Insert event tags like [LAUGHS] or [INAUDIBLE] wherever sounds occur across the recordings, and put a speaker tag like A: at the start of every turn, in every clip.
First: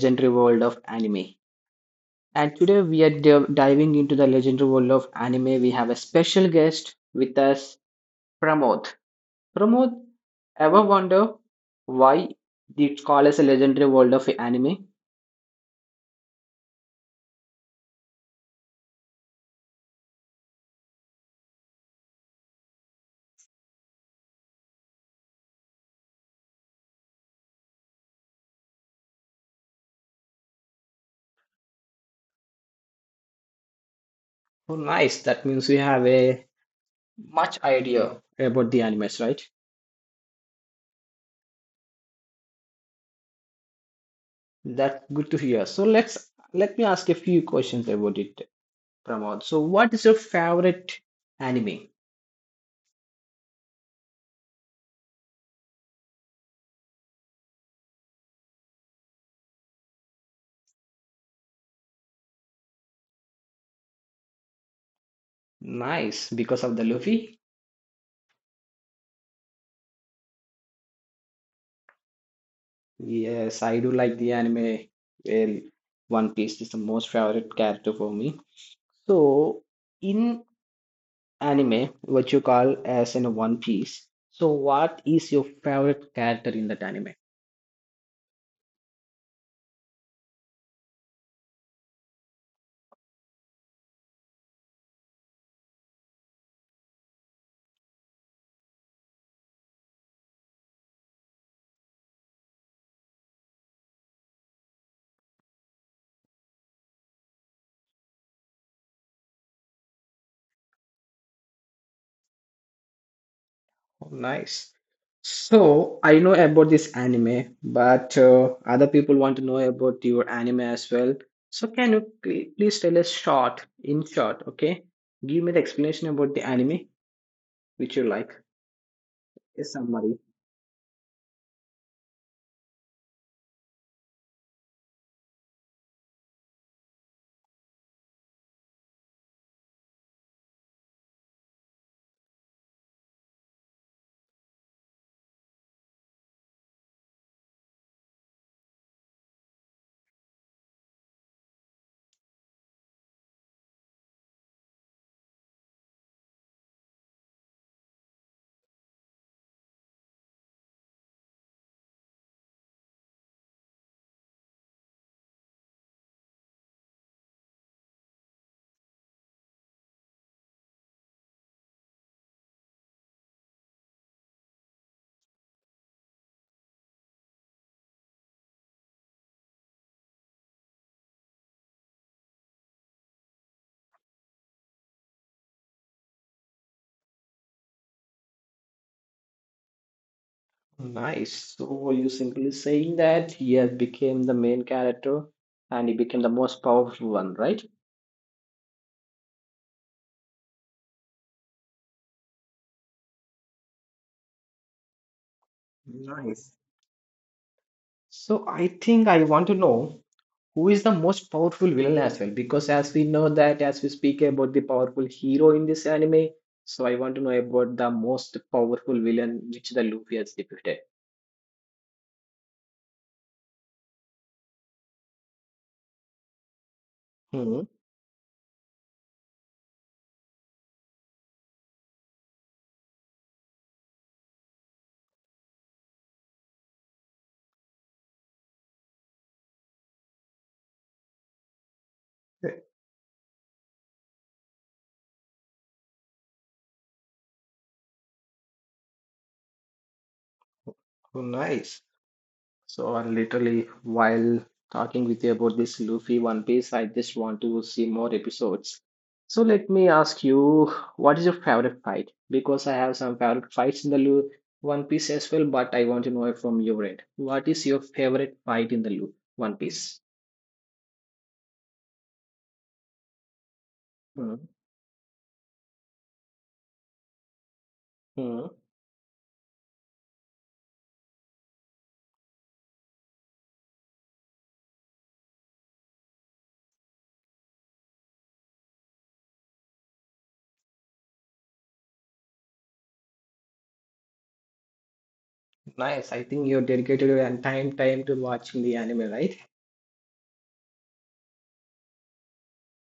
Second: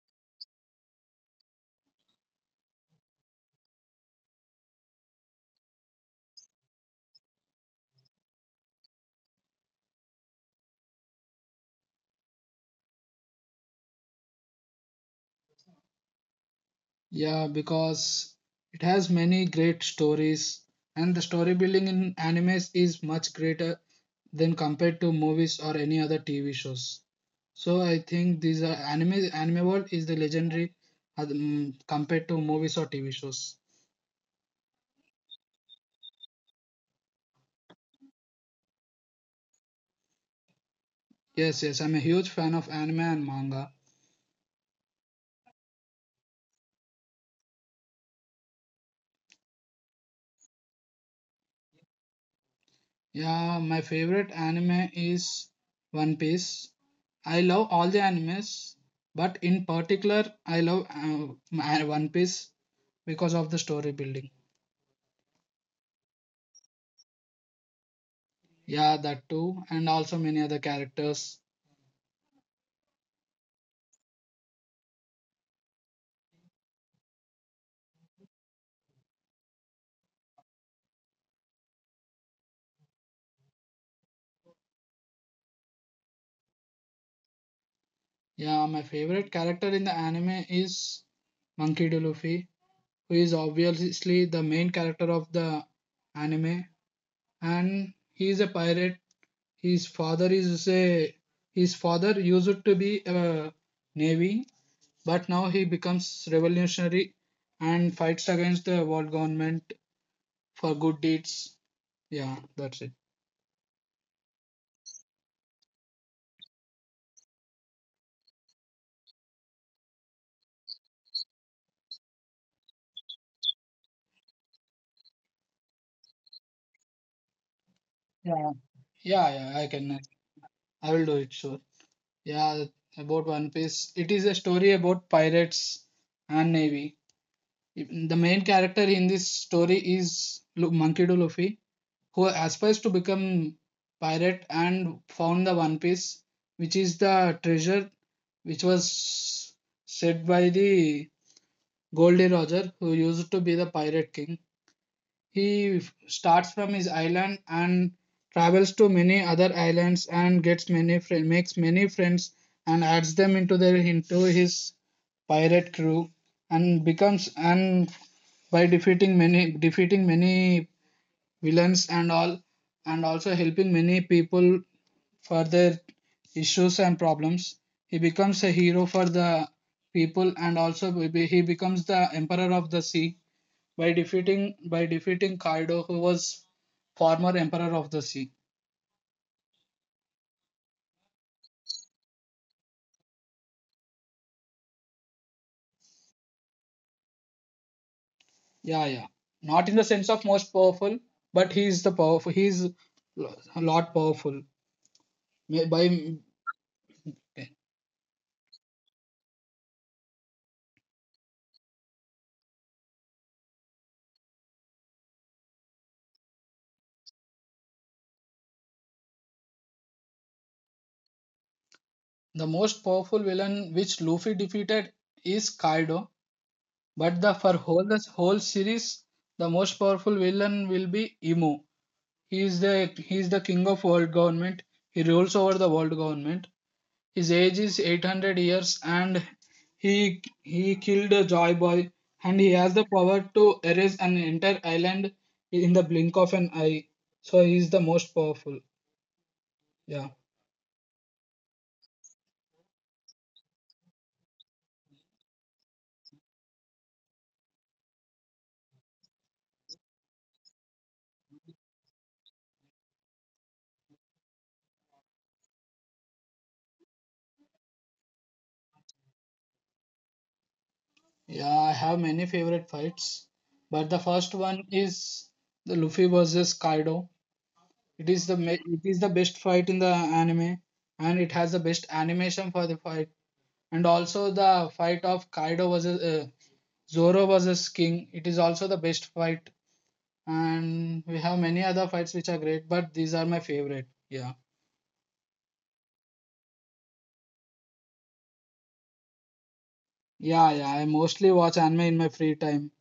A: legendary world of anime. And today we are diving into the legendary world of anime. We have a special guest with us, Pramod. Pramod, ever wonder why they call us a legendary world of anime?
B: Yeah, because it has many great stories, and the story building in animes is much greater than compared to movies or any other TV shows. So I think these are anime anime world is the legendary compared to movies or TV shows.
A: Oh, nice. That means we have a much idea about the animes, right?
B: Yes, yes, I'm a huge fan of anime and manga.
A: That's good to hear. So let me ask a few questions about it, Pramod. So, what is your favorite anime?
B: Yeah, my favorite anime is One Piece. I love all the animes, but in particular, I love One Piece because of the story building.
A: Nice, because of the Luffy.
B: Yeah, that too, and also many other characters.
A: Yes, I do like the anime where One Piece is the most favorite character for me. So, in anime, what you call as in One Piece, so what is your favorite character in that anime?
B: Yeah, my favorite character in the anime is Monkey D. Luffy, who is obviously the main character of the anime, and he is a pirate. His father is a his father used to be a navy, but now he becomes revolutionary and fights against the world government for good deeds. Yeah, that's it.
A: Oh, nice. So, I know about this anime, but other people want to know about your anime as well. So, can you please tell us short, in short, okay? Give me the explanation about the anime which you like,
B: Yeah, yeah, yeah.
A: a summary.
B: I will do it, sure. Yeah, about One Piece. It is a story about pirates and navy. The main character in this story is Monkey D. Luffy, who aspires to become pirate and found the One Piece, which is the treasure which was said by the Goldie Roger, who used to be the pirate king. He starts from his island and travels to many other islands and makes many friends and adds them into his pirate crew and becomes and by defeating many villains and all, and also helping many people for their issues and problems, he becomes a hero for the people, and also he becomes the emperor of the sea by defeating Kaido, who was former emperor of the sea.
A: Nice. So you simply saying that he has became the main character and he became the most powerful one, right?
B: Yeah, yeah. Not in the sense of most powerful, but he is the powerful. He is a lot powerful. May- By okay.
A: Nice. So I think I want to know who is the most powerful villain as well, because as we know that as we speak about the powerful hero in this anime, so I want to know about the most powerful villain which the Luffy has defeated.
B: The most powerful villain which Luffy defeated is Kaido, but the for
A: Hmm.
B: whole the whole series, the most powerful villain will be Emu. He is the king of world government. He rules over the world government. His age is 800 years and he killed a Joy Boy, and he
A: Okay.
B: has the power to erase an entire island in the blink of an eye. So he is the most powerful. Yeah.
A: Oh, nice. So, and literally, while talking with you about this Luffy One Piece, I just want to see more episodes. So, let me ask you, what is your favorite fight? Because I have some favorite fights in the Lu One Piece as well, but I want to know it from your end. What is your favorite fight in the Lu One Piece?
B: Yeah, I have many favorite fights, but the first one is the Luffy versus Kaido. It is the
A: Mm-hmm.
B: ma- it is the best fight in the anime, and it has the best animation for the fight, and also the fight of Kaido versus Zoro versus King. It is also the best fight, and we have many other fights which are great, but these are my favorite. Yeah,
A: Nice. I think you dedicated your time to watching the anime, right?
B: yeah, yeah. I mostly watch anime in my free time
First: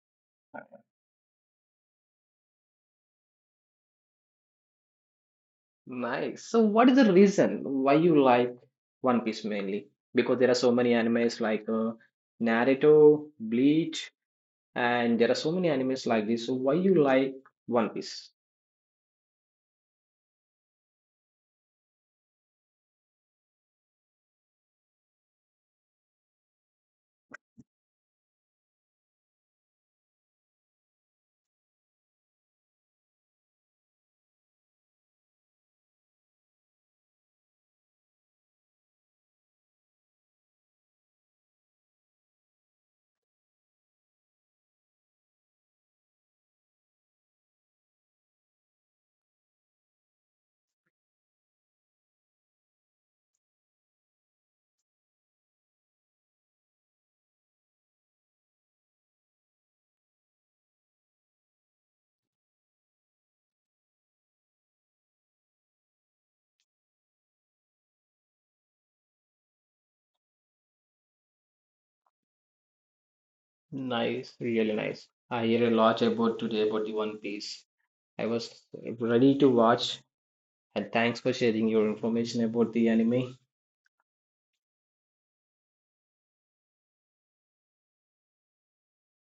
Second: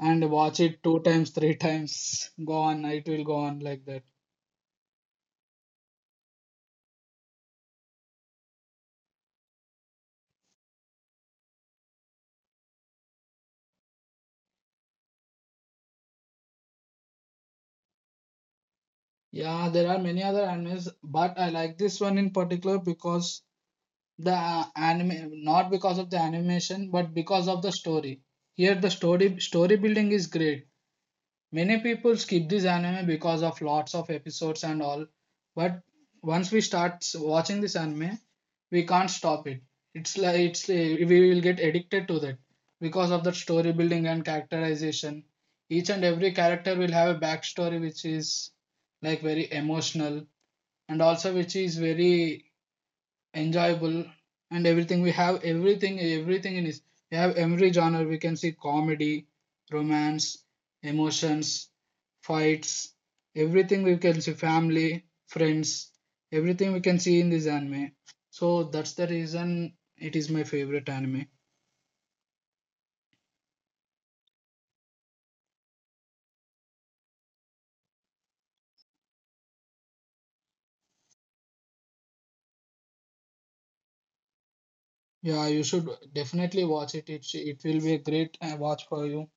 B: and watch it two times, [LAUGHS] three times. Go on, it will go on like that.
A: Nice. So, what is the reason why you like One Piece mainly? Because there are so many animes like Naruto, Bleach, and there are so many animes like this. So, why you like One Piece?
B: Yeah, there are many other animes, but I like this one in particular because the anime, not because of the animation, but because of the story. Here, the story building is great. Many people skip this anime because of lots of episodes and all, but once we start watching this anime, we can't stop it. It's like we will get addicted to that because of the story building and characterization. Each and every character will have a backstory which is like very emotional, and also which is very enjoyable. And everything, we have everything in it. We have every genre. We can see comedy, romance, emotions, fights, everything. We can see family, friends, everything we can see in this anime. So that's the reason it is my favorite anime.
A: Nice, really nice. I hear a lot about today about the One Piece. I was ready to watch, and thanks for sharing your information about the anime.
B: Yeah, you should definitely watch it. It will be a great watch for you,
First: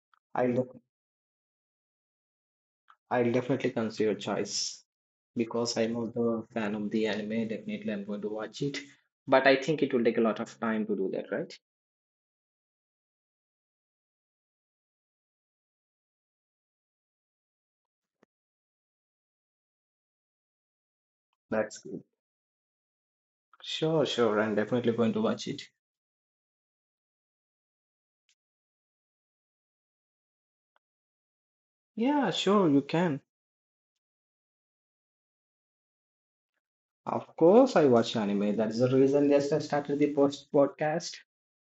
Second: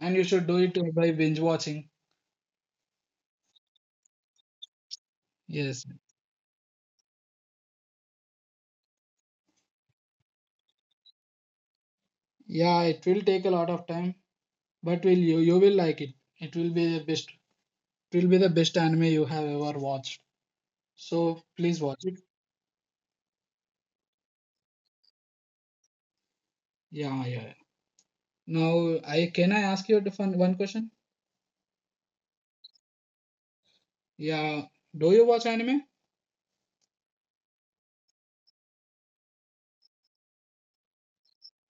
B: and you should
A: I
B: do it by binge watching.
A: I'll definitely consider your choice because
B: Yes.
A: I'm also a fan of the anime. Definitely, I'm going to watch it. But I think it will take a lot of time to do that, right?
B: Yeah, it will take a lot of time, but will you you will like it. It will be the best. It will be the best anime you have ever watched. So please
A: That's
B: watch
A: good.
B: it.
A: Sure, sure. I'm definitely going to watch it.
B: Yeah, yeah, yeah. Now I ask you one question?
A: Yeah, sure, you can.
B: Yeah. Do you watch anime?
A: Of course, I watch anime. That's the reason, yes, I started the post podcast,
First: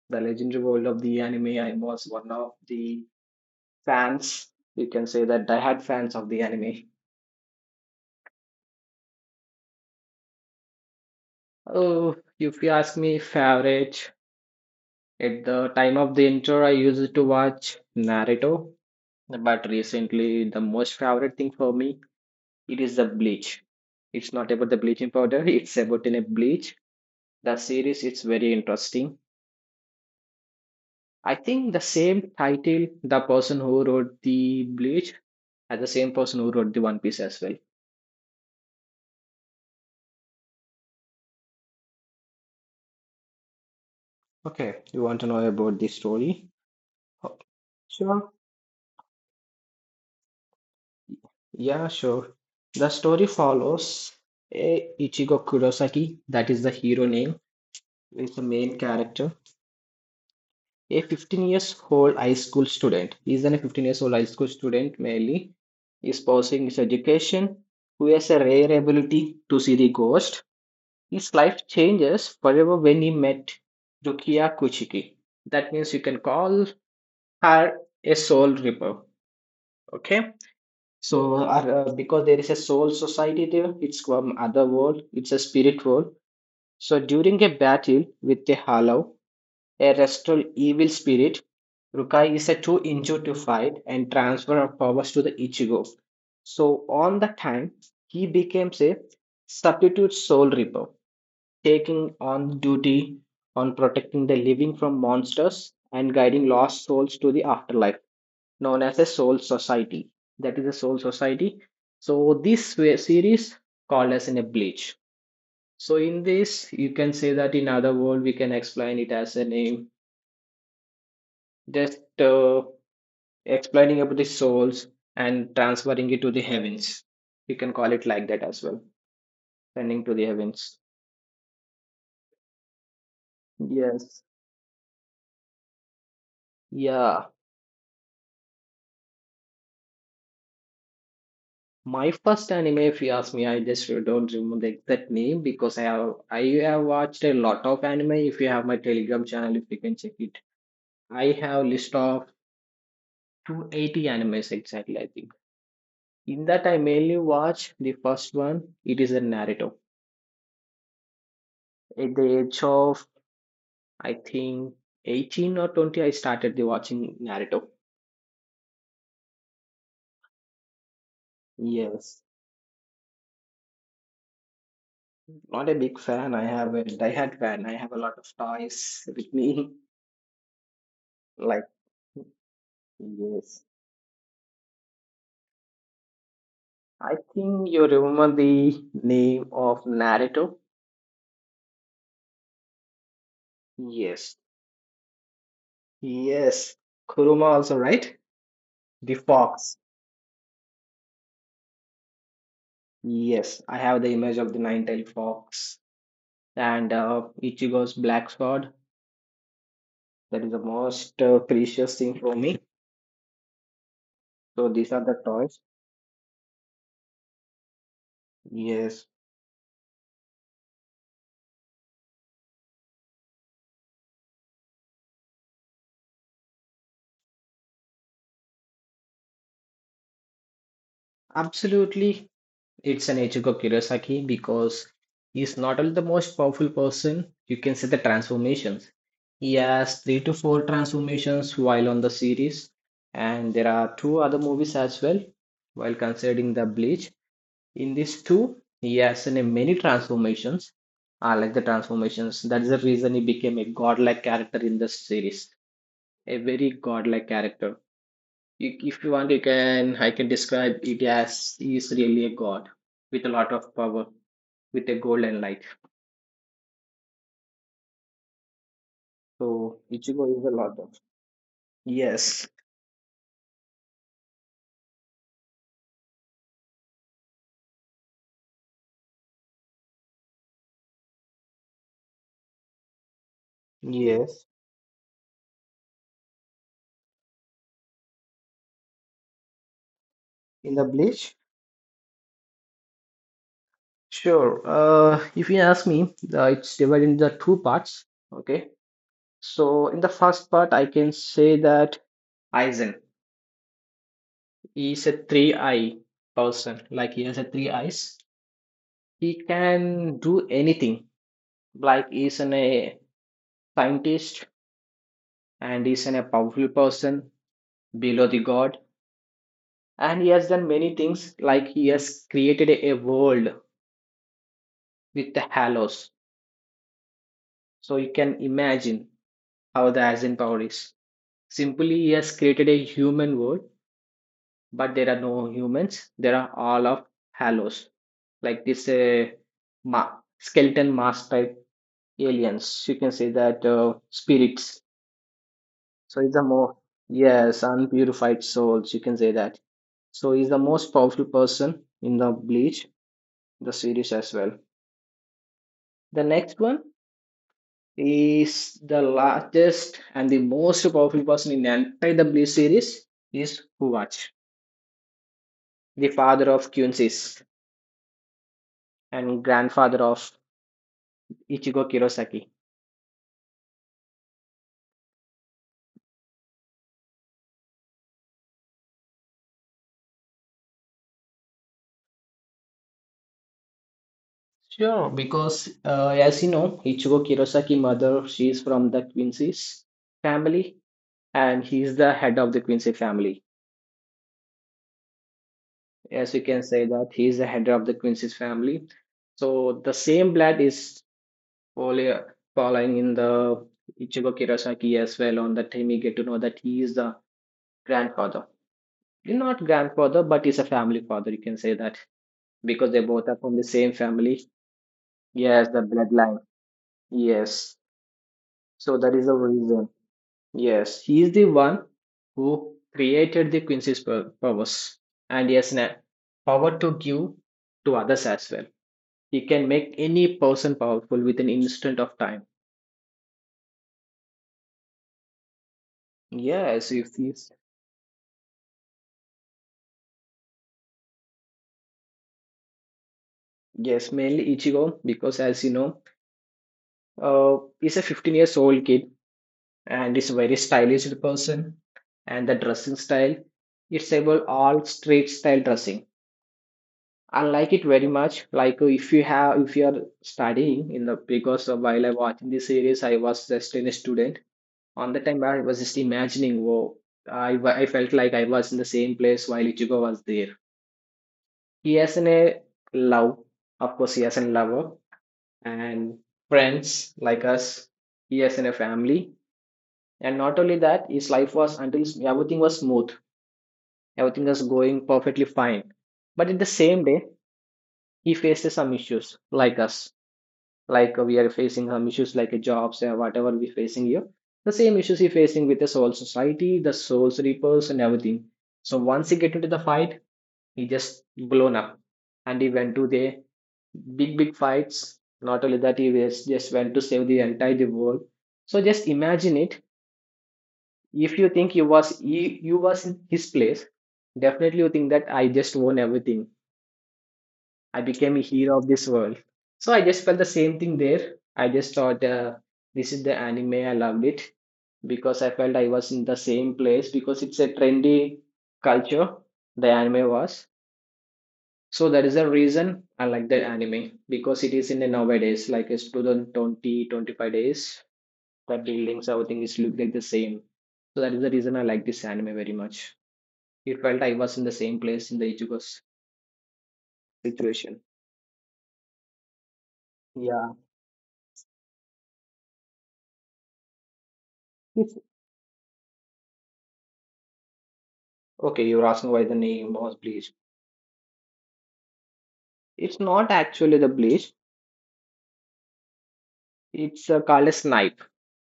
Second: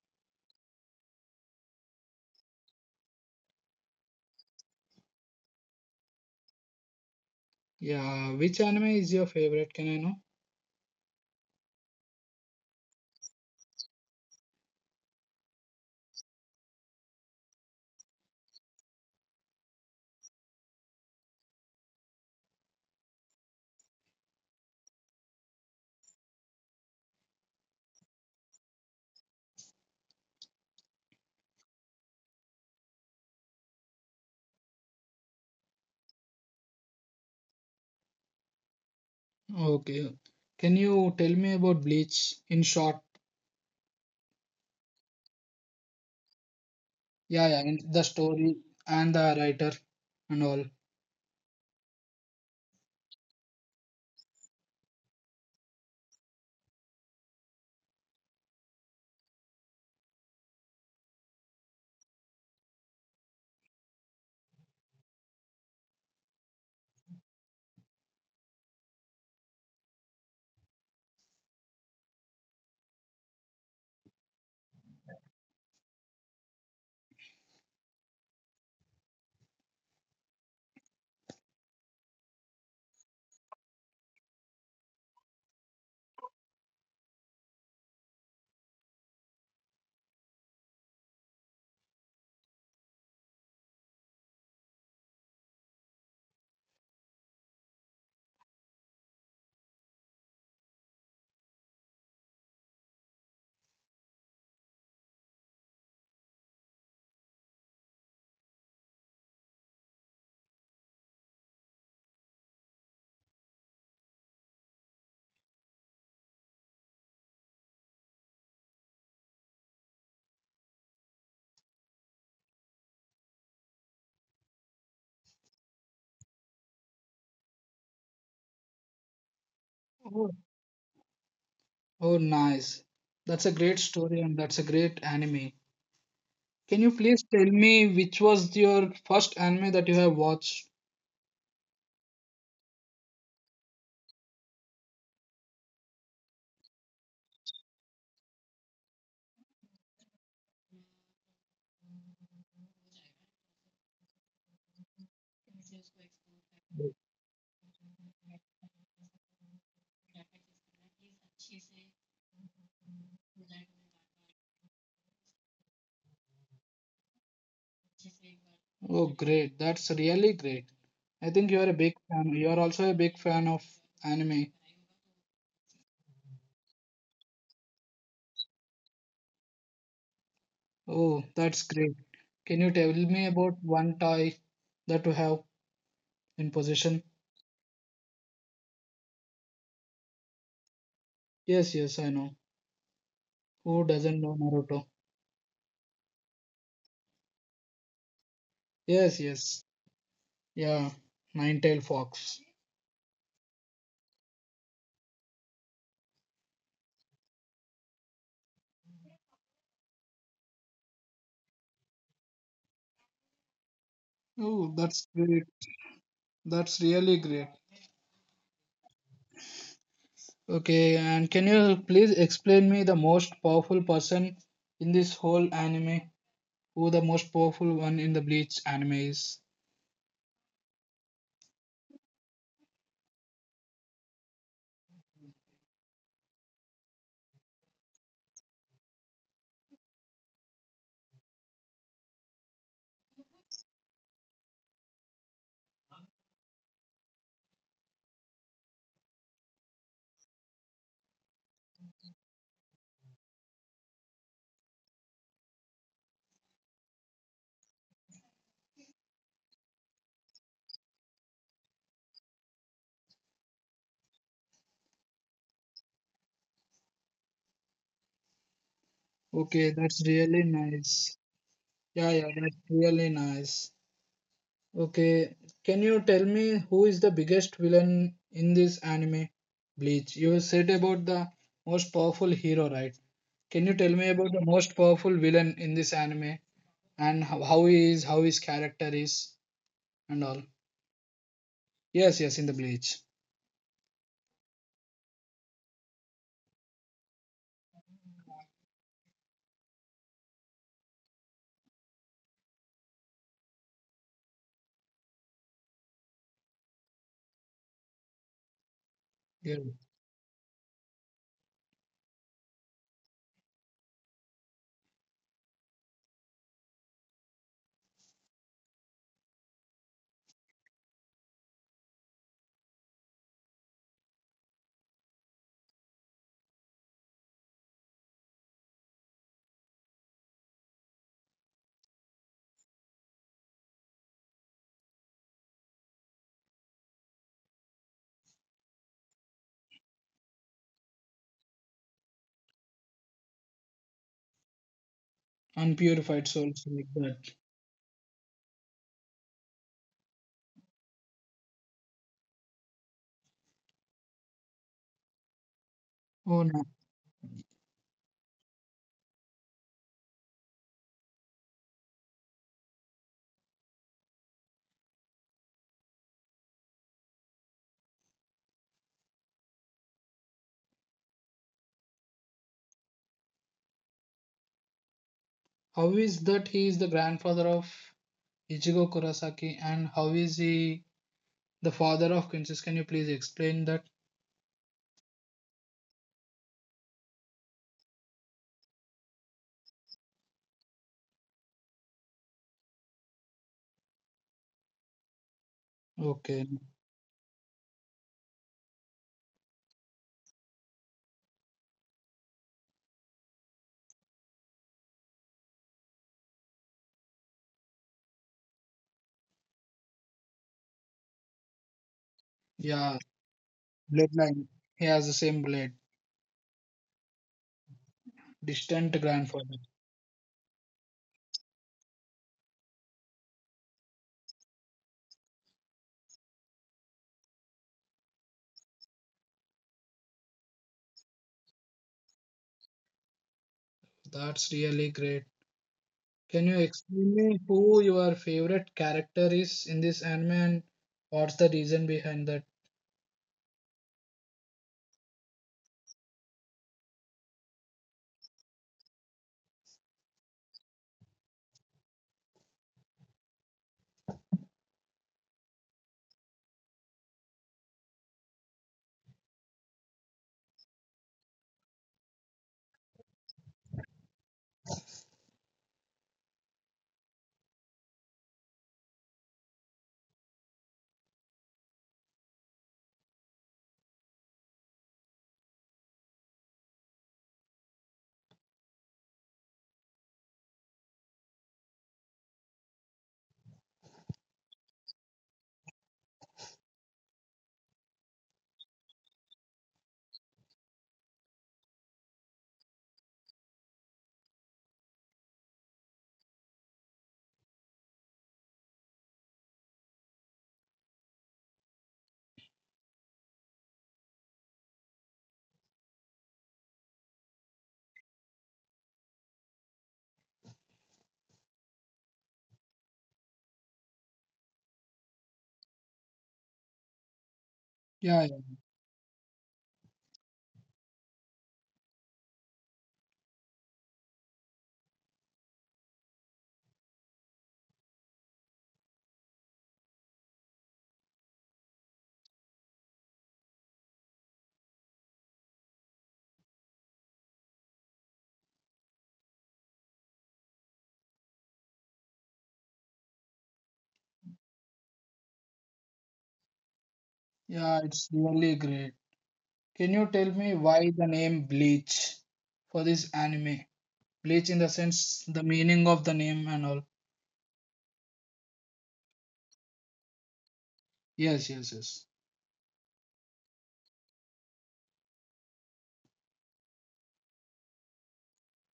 A: The Legendary World of the Anime. I was one of the fans. You can say that I had fans of the anime.
B: Yeah. Which anime is your favorite? Can I know?
A: Oh, if you ask me, favorite. At the time of the intro, I used to watch Naruto, but recently the most favorite thing for me, it is the bleach. It's not about the bleaching powder, [LAUGHS] it's about in a bleach. The series, it's very interesting. I think the same title, the person who wrote the bleach, as the same person who wrote the One Piece as well.
B: Okay. Can you tell me about Bleach in short?
A: Okay, you want to know about the story? Oh,
B: Yeah, yeah. In the
A: sure.
B: story and the writer and all.
A: Yeah, sure. The story follows a Ichigo Kurosaki, that is the hero name, is the main character. A 15-year-old years old high school student. Is a 15-year-old years old high school student, mainly is pursuing his education, who has a rare ability to see the ghost. His life changes forever when he met Rukia Kuchiki. That means you can call her a soul ripper. Okay. So because there is a soul society there, it's from other world, it's a spirit world. So during a battle with the Hollow, a restful evil spirit, Rukai is a too injured to fight and transfer of powers to the Ichigo. So on that time, he became a substitute soul reaper, taking on duty on protecting the living from monsters and guiding lost souls to the afterlife, known as a soul society. That is a soul society. So this series called as in a bleach. So in this, you can say that in other world we can explain it as a name just explaining about the souls and transferring it to the heavens. You can call it like that as well, sending to the
B: Oh,
A: heavens.
B: oh, nice. That's a great
A: Yes.
B: story and that's a great anime. Can you
A: Yeah.
B: please tell me which was your first anime that you have watched?
A: My first anime, if you ask me, I just don't remember the exact name because I have watched a lot of anime. If you have my Telegram channel, if you can check it, I have list of 280 animes exactly. I think in that I mainly watch the first one. It is a Naruto. At the age of, I think, 18 or 20, I started the watching Naruto.
B: Oh, great. That's really great. I think you are a big
A: Yes.
B: fan. You are also a big fan of anime.
A: Not a big fan. I have a diehard fan. I have a lot of toys with me. [LAUGHS]
B: Oh,
A: Like,
B: that's great. Can you tell me about
A: yes.
B: one toy that you have in possession?
A: I think you remember the name of Naruto.
B: Yes, yes, I know. Who doesn't
A: Yes.
B: know Naruto?
A: Yes. Kuruma also, right? The
B: Yes, yes.
A: fox.
B: Yeah, nine-tailed fox.
A: Yes. I have the image of the nine-tailed fox and Ichigo's black sword. That is the most precious thing for me. So
B: Oh,
A: these are
B: that's
A: the
B: great.
A: toys.
B: That's really great.
A: Yes.
B: Okay, and can you please explain me the most powerful person in this whole anime? Who the most powerful one in the Bleach anime is?
A: Absolutely, it's an Ichigo Kurosaki because he's not only the most powerful person, you can see the transformations. He has three to four transformations while on the series, and there are two other movies as well. While considering the Bleach, in these two, he has in a many transformations. I like the transformations. That's the reason he became a godlike character in this series, a very godlike character. If you want, you can, I can describe it as he is really a god with a lot of power with a golden light. So
B: Okay, that's
A: Ichigo is
B: really
A: a lot of,
B: nice. Yeah, yeah,
A: yes,
B: that's really nice. Okay, can you tell me who is the biggest villain in this anime, Bleach? You said about the most powerful hero, right? Can you tell me about
A: yes,
B: the most powerful villain in this anime and how he is, how his character is, and all?
A: in the bleach,
B: Yes, yes, in the Bleach.
A: sure. If you ask me, it's divided into two parts. Okay. So in the first part I can say that Aizen is a three eye person, like he has a three eyes. He
B: Yeah,
A: can do anything, like he's an a scientist, and he is a powerful person below the god, and he has done many things, like he has created a world with the halos. So you can imagine how the Asian power is. Simply he has created a human world, but there are no humans, there are all of halos, like this ma- skeleton mask type aliens, you can say that, spirits. So
B: unpurified
A: it's a
B: souls
A: more,
B: like that.
A: yes, unpurified souls you can say that. So he's the most powerful person in the Bleach, the series as well. The
B: Oh
A: next
B: no.
A: one is the largest and the most powerful person in the entire Bleach series is Huwach, the father of Kyunsis and grandfather of Ichigo Kurosaki.
B: How is that he is the grandfather of Ichigo Kurosaki, and how is he the father of Quintus? Can you please explain that?
A: Sure, because as you know, Ichigo Kurosaki' mother, she is from the Quincy's family, and he is the head of the Quincy family. As you
B: Okay.
A: can say that he is the head of the Quincy's family. So the same blood is follow- following in the Ichigo Kirasaki as well. On that time, we get to know that he is the grandfather. Well, not grandfather, but he's a family father. You can say that because they
B: Yeah,
A: both are from the same family.
B: bloodline. He has the same
A: Yes,
B: blood.
A: the bloodline. Yes. So
B: Distant
A: that is the
B: grandfather.
A: reason. Yes, he is the one who created the Quincy's powers, and he has a power to give to others as well. He can make any person powerful with an instant of time.
B: That's really great. Can you
A: Yes, if
B: explain me
A: he's,
B: who your favorite character is in this anime, and what's the reason behind that?
A: yes, mainly Ichigo because as you know, he's a 15-year-old years old kid and is a very stylish person. And the dressing style, it's about all street style dressing. I like it very much. Like, if you have, if you are studying in the, because while I watching this series, I was just in a student. On the time, I was just imagining, whoa, I felt like I was in the same place while Ichigo was there. He has in a love, of course, he has a lover and friends like us. He has in a family, and not only that, his life was, until everything was smooth, everything was going perfectly fine. But in the same day, he faces some issues like us, like, we are facing some issues like jobs or whatever we facing here. The same issues he facing with the soul society, the soul reapers, and everything. So once he get into the fight, he just blown up and he went to the big fights. Not only that, he was just went to save the entire world. So just imagine it. If you think you was in his place, definitely you think that I just won everything, I
B: Yeah,
A: became a
B: yeah,
A: hero of this world. So I just felt the same thing there. I just thought, this is the anime. I loved it because I felt I was in the same place, because it's a trendy culture. The anime was. So that is the reason I like that anime, because it is in the nowadays, like it's 2020, 25 days. The buildings, everything is look like the same. So that is the reason I like this anime very much. It felt I was in the same place in the Ichigo's
B: yeah,
A: situation.
B: it's really great. Can you tell me
A: Yeah.
B: why the name Bleach for this anime? Bleach in the
A: It's
B: sense the meaning of the name and all.
A: okay, you're asking why the name was Bleach.
B: Yes, yes, yes.
A: It's not actually the Bleach. It's called a Snipe.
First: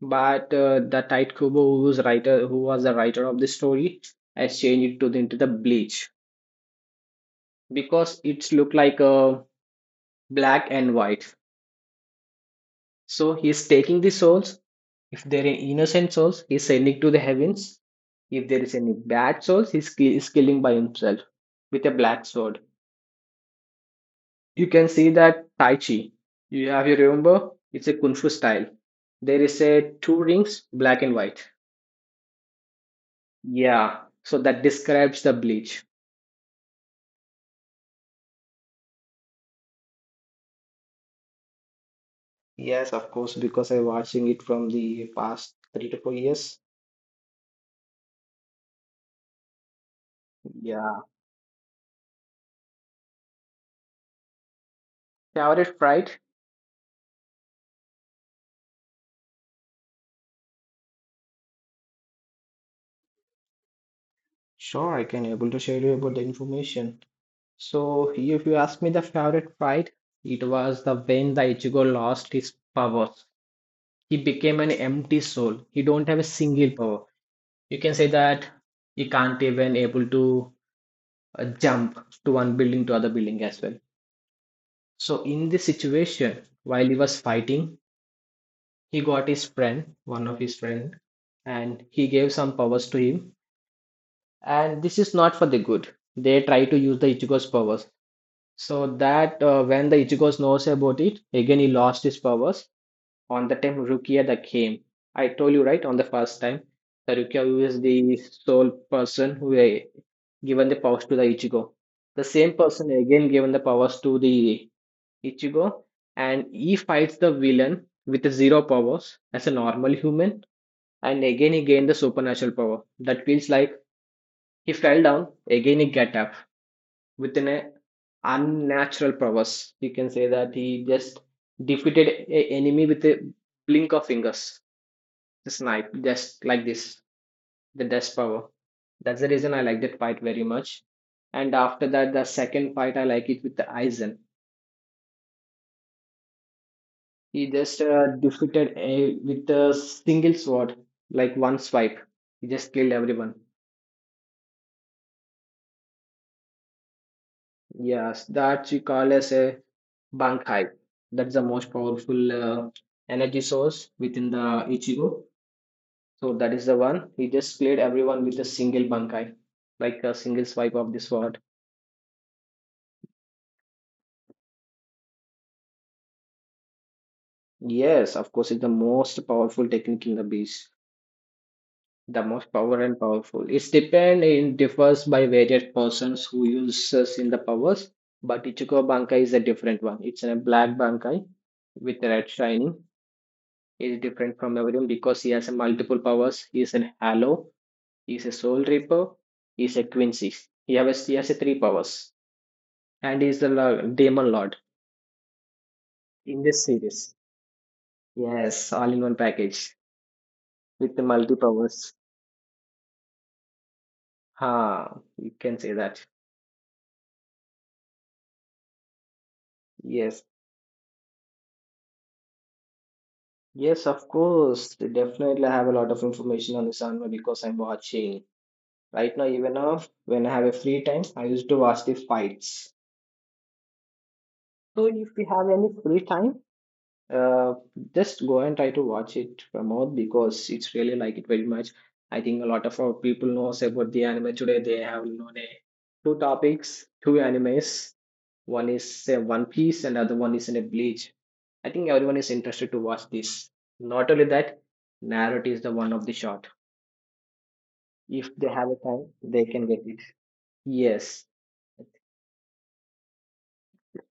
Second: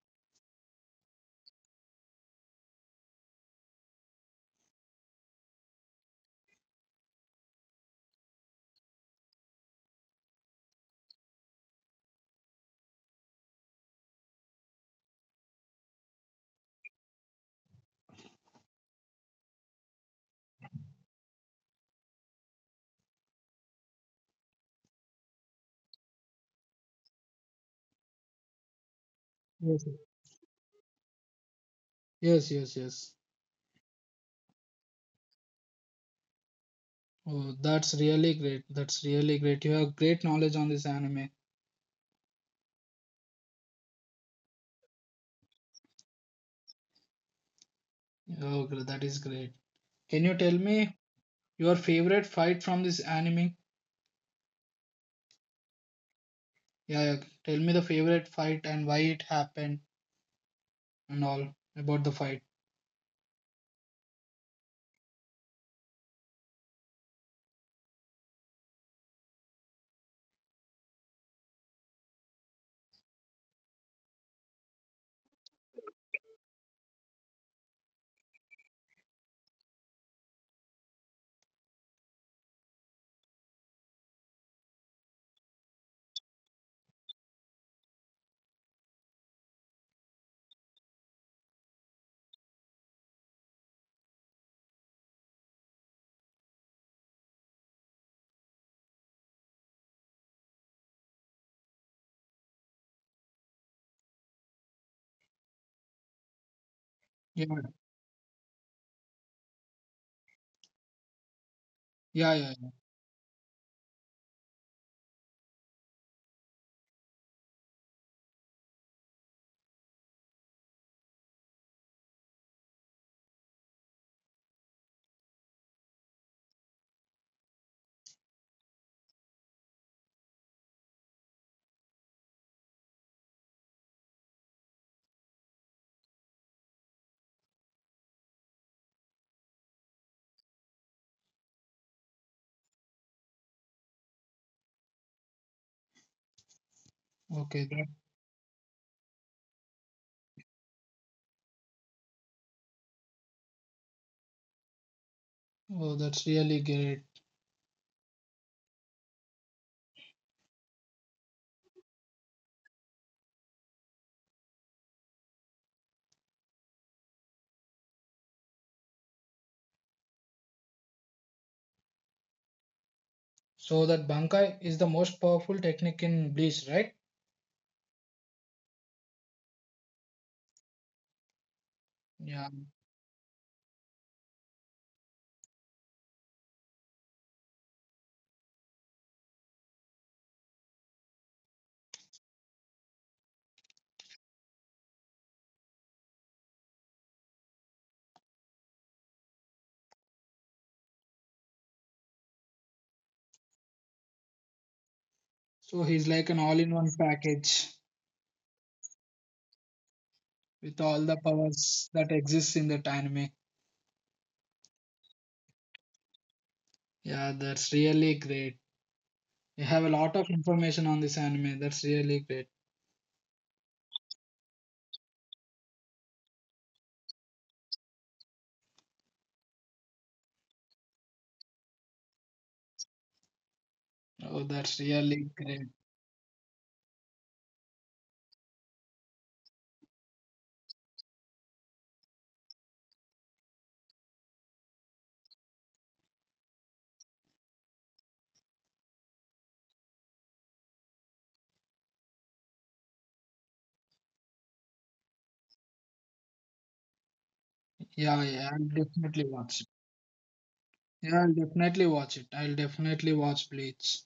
A: But the Tite Kubo, who was the writer of the story, has changed it to the, into the Bleach, because it's look like a black and white. So he is taking the souls. If there are innocent souls, he is sending to the heavens. If there is any bad souls, he is killing by himself with a black sword. You can see that Tai Chi. You remember? It's a Kung Fu style. There is
B: Yes,
A: a
B: sir.
A: two rings, black and white.
B: Yes, yes, yes.
A: Yeah. So that describes the bleach.
B: Oh, that's really great. That's really great. You have great knowledge on this anime.
A: Yes, of course, because I'm watching it from the past 3 to 4 years.
B: Oh, that is great. Can you tell
A: Yeah.
B: me your favorite fight from this anime?
A: Shower it right?
B: Yeah, yeah. Tell me the favorite fight and why it happened and all about the fight.
A: Sure, I can able to share you about the information. So if you ask me the favorite fight, it was the when the Ichigo lost his powers. He became an empty soul. He don't have a single power. You can say that he can't even able to jump to one building to other building as well. So in this situation, while he was fighting, he got his friend, one of his friend, and he gave some powers to him. And this is not for the good. They try to use the Ichigo's powers. So that when the Ichigo knows about it, again he lost his powers. On the time Rukia that came, I told you right on the first time, the Rukia
B: Yeah,
A: who is the sole person who given the powers to the Ichigo. The
B: yeah,
A: same
B: yeah,
A: person again given the powers to the Ichigo, and he fights the villain with the zero powers as a normal human, and again he gained the supernatural power. That feels like he fell down, again he get up within a unnatural powers. You can say that he just defeated a enemy with a blink of fingers. The snipe, just like this, the dash power. That's the reason I like that fight very much. And after that, the second fight I like it with the Aizen.
B: yeah.
A: He
B: Okay,
A: just
B: that,
A: defeated a, with a single sword, like one swipe. He just killed everyone.
B: oh, that's really great.
A: Yes, that you call as a Bankai. That's the most powerful energy source within the Ichigo. So that is the one. He just played everyone with a single bunkai, like a single swipe of this sword.
B: So that Bankai is the most powerful technique in Bleach, right?
A: Yes, of course, it's the most powerful technique in the beast. The most
B: Yeah.
A: power and powerful. It's depend it differs by various persons who uses in the powers. But Ichigo Bankai is a different one. It's a black Bankai with red shining. It's different from everyone because he has a multiple powers. He is a Halo. He is a Soul Reaper. He is a Quincy. He has a three powers and he is the demon lord
B: So he's like
A: in
B: an
A: this
B: all-in-one
A: series.
B: package
A: Yes, all in one package
B: with
A: with the
B: all the
A: multi powers.
B: powers that exists in that anime.
A: Ha, you can say that.
B: Yeah, that's really great. You have a
A: Yes,
B: lot of information on this anime. That's really great.
A: yes, of course. They definitely have a lot of information on this anime because I'm watching right now. Even now, when I have a free time, I used to watch the fights.
B: Oh,
A: So
B: that's
A: if you
B: really
A: have any
B: great.
A: free time, uh, just go and try to watch it from, because it's really like it very much. I think a lot of our people knows about the anime today. They have known a two topics, two animes. One is say One Piece and other one is in a Bleach. I think everyone is interested to watch this. Not only that, Naruto is the one of the short.
B: Yeah,
A: If they
B: yeah,
A: have
B: I'll
A: a time,
B: definitely
A: they can
B: watch it.
A: get it. Yes,
B: Yeah, I'll definitely watch it. I'll definitely watch Bleach.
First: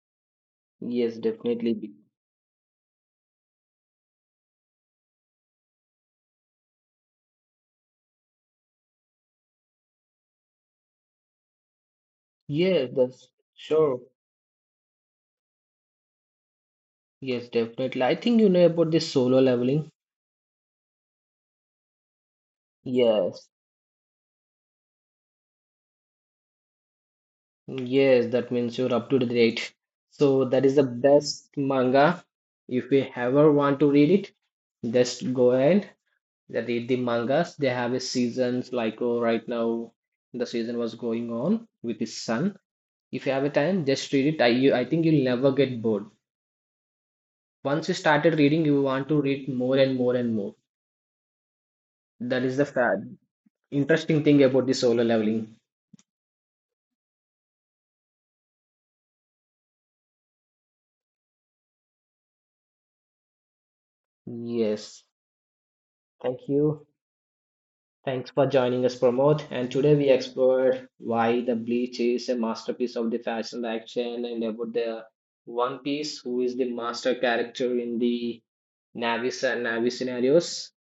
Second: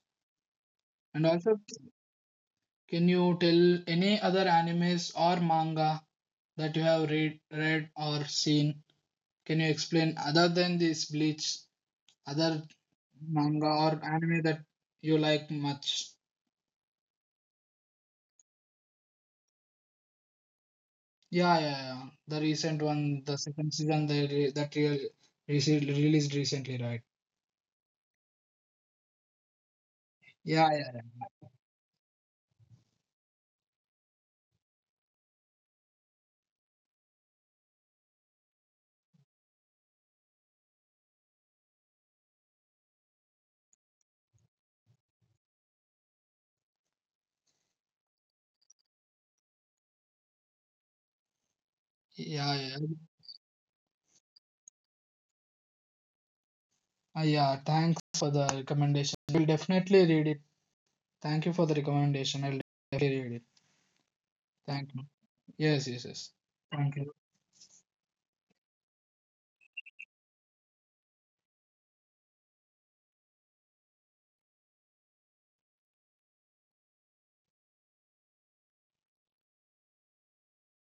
A: yes,
B: And also,
A: definitely. Be-
B: can you tell any other animes or manga that you have read or seen? Can you explain other than this Bleach, other
A: Yes, that's
B: manga
A: sure.
B: or anime that you like much?
A: Yes, definitely. I think you know about this solo leveling.
B: Yeah, yeah, yeah. The recent one, the
A: Yes,
B: second season, they re- that real, rece- released recently, right?
A: yes, that means you're up to the date. So that
B: Yeah,
A: is the
B: yeah,
A: best manga. If you ever want to read it, just go ahead. They read the mangas. They have a seasons like oh, right now the season was going on with his son. If you have a time, just read it. I think you'll never get bored. Once you started reading, you want to read more and more and more. That
B: yeah,
A: is the
B: yeah, yeah,
A: fa Interesting thing about the solo leveling.
B: yeah. Yeah, thanks for the recommendation. I'll definitely read it. Thank you for the recommendation. I'll definitely read it. Thank you.
A: Yes,
B: Yes, yes, yes.
A: thank you.
B: Thank you.
A: Thanks for joining us, Pramod. And today we explored why the Bleach is a masterpiece of the fashion action, and about the One Piece, who is the master character in the Navis and Navi scenarios.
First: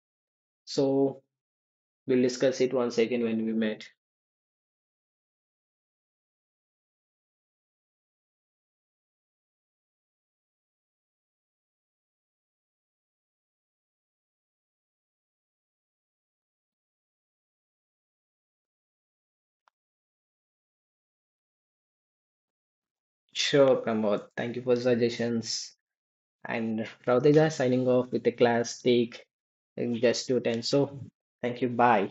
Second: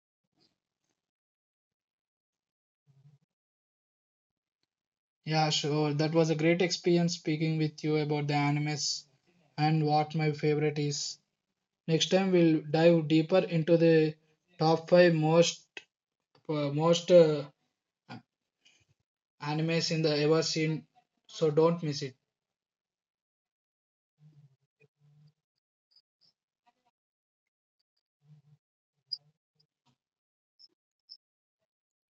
A: So we'll discuss it once again when we meet.
B: Yeah, sure. That was a great experience speaking with you about the animes and what my favorite is. Next time we'll dive deeper into the top five most animes in the ever seen. So don't miss it.
A: Sure, Pramod. Thank you for suggestions. And Rauteja signing off with the class take in just 2:10. So thank you. Bye.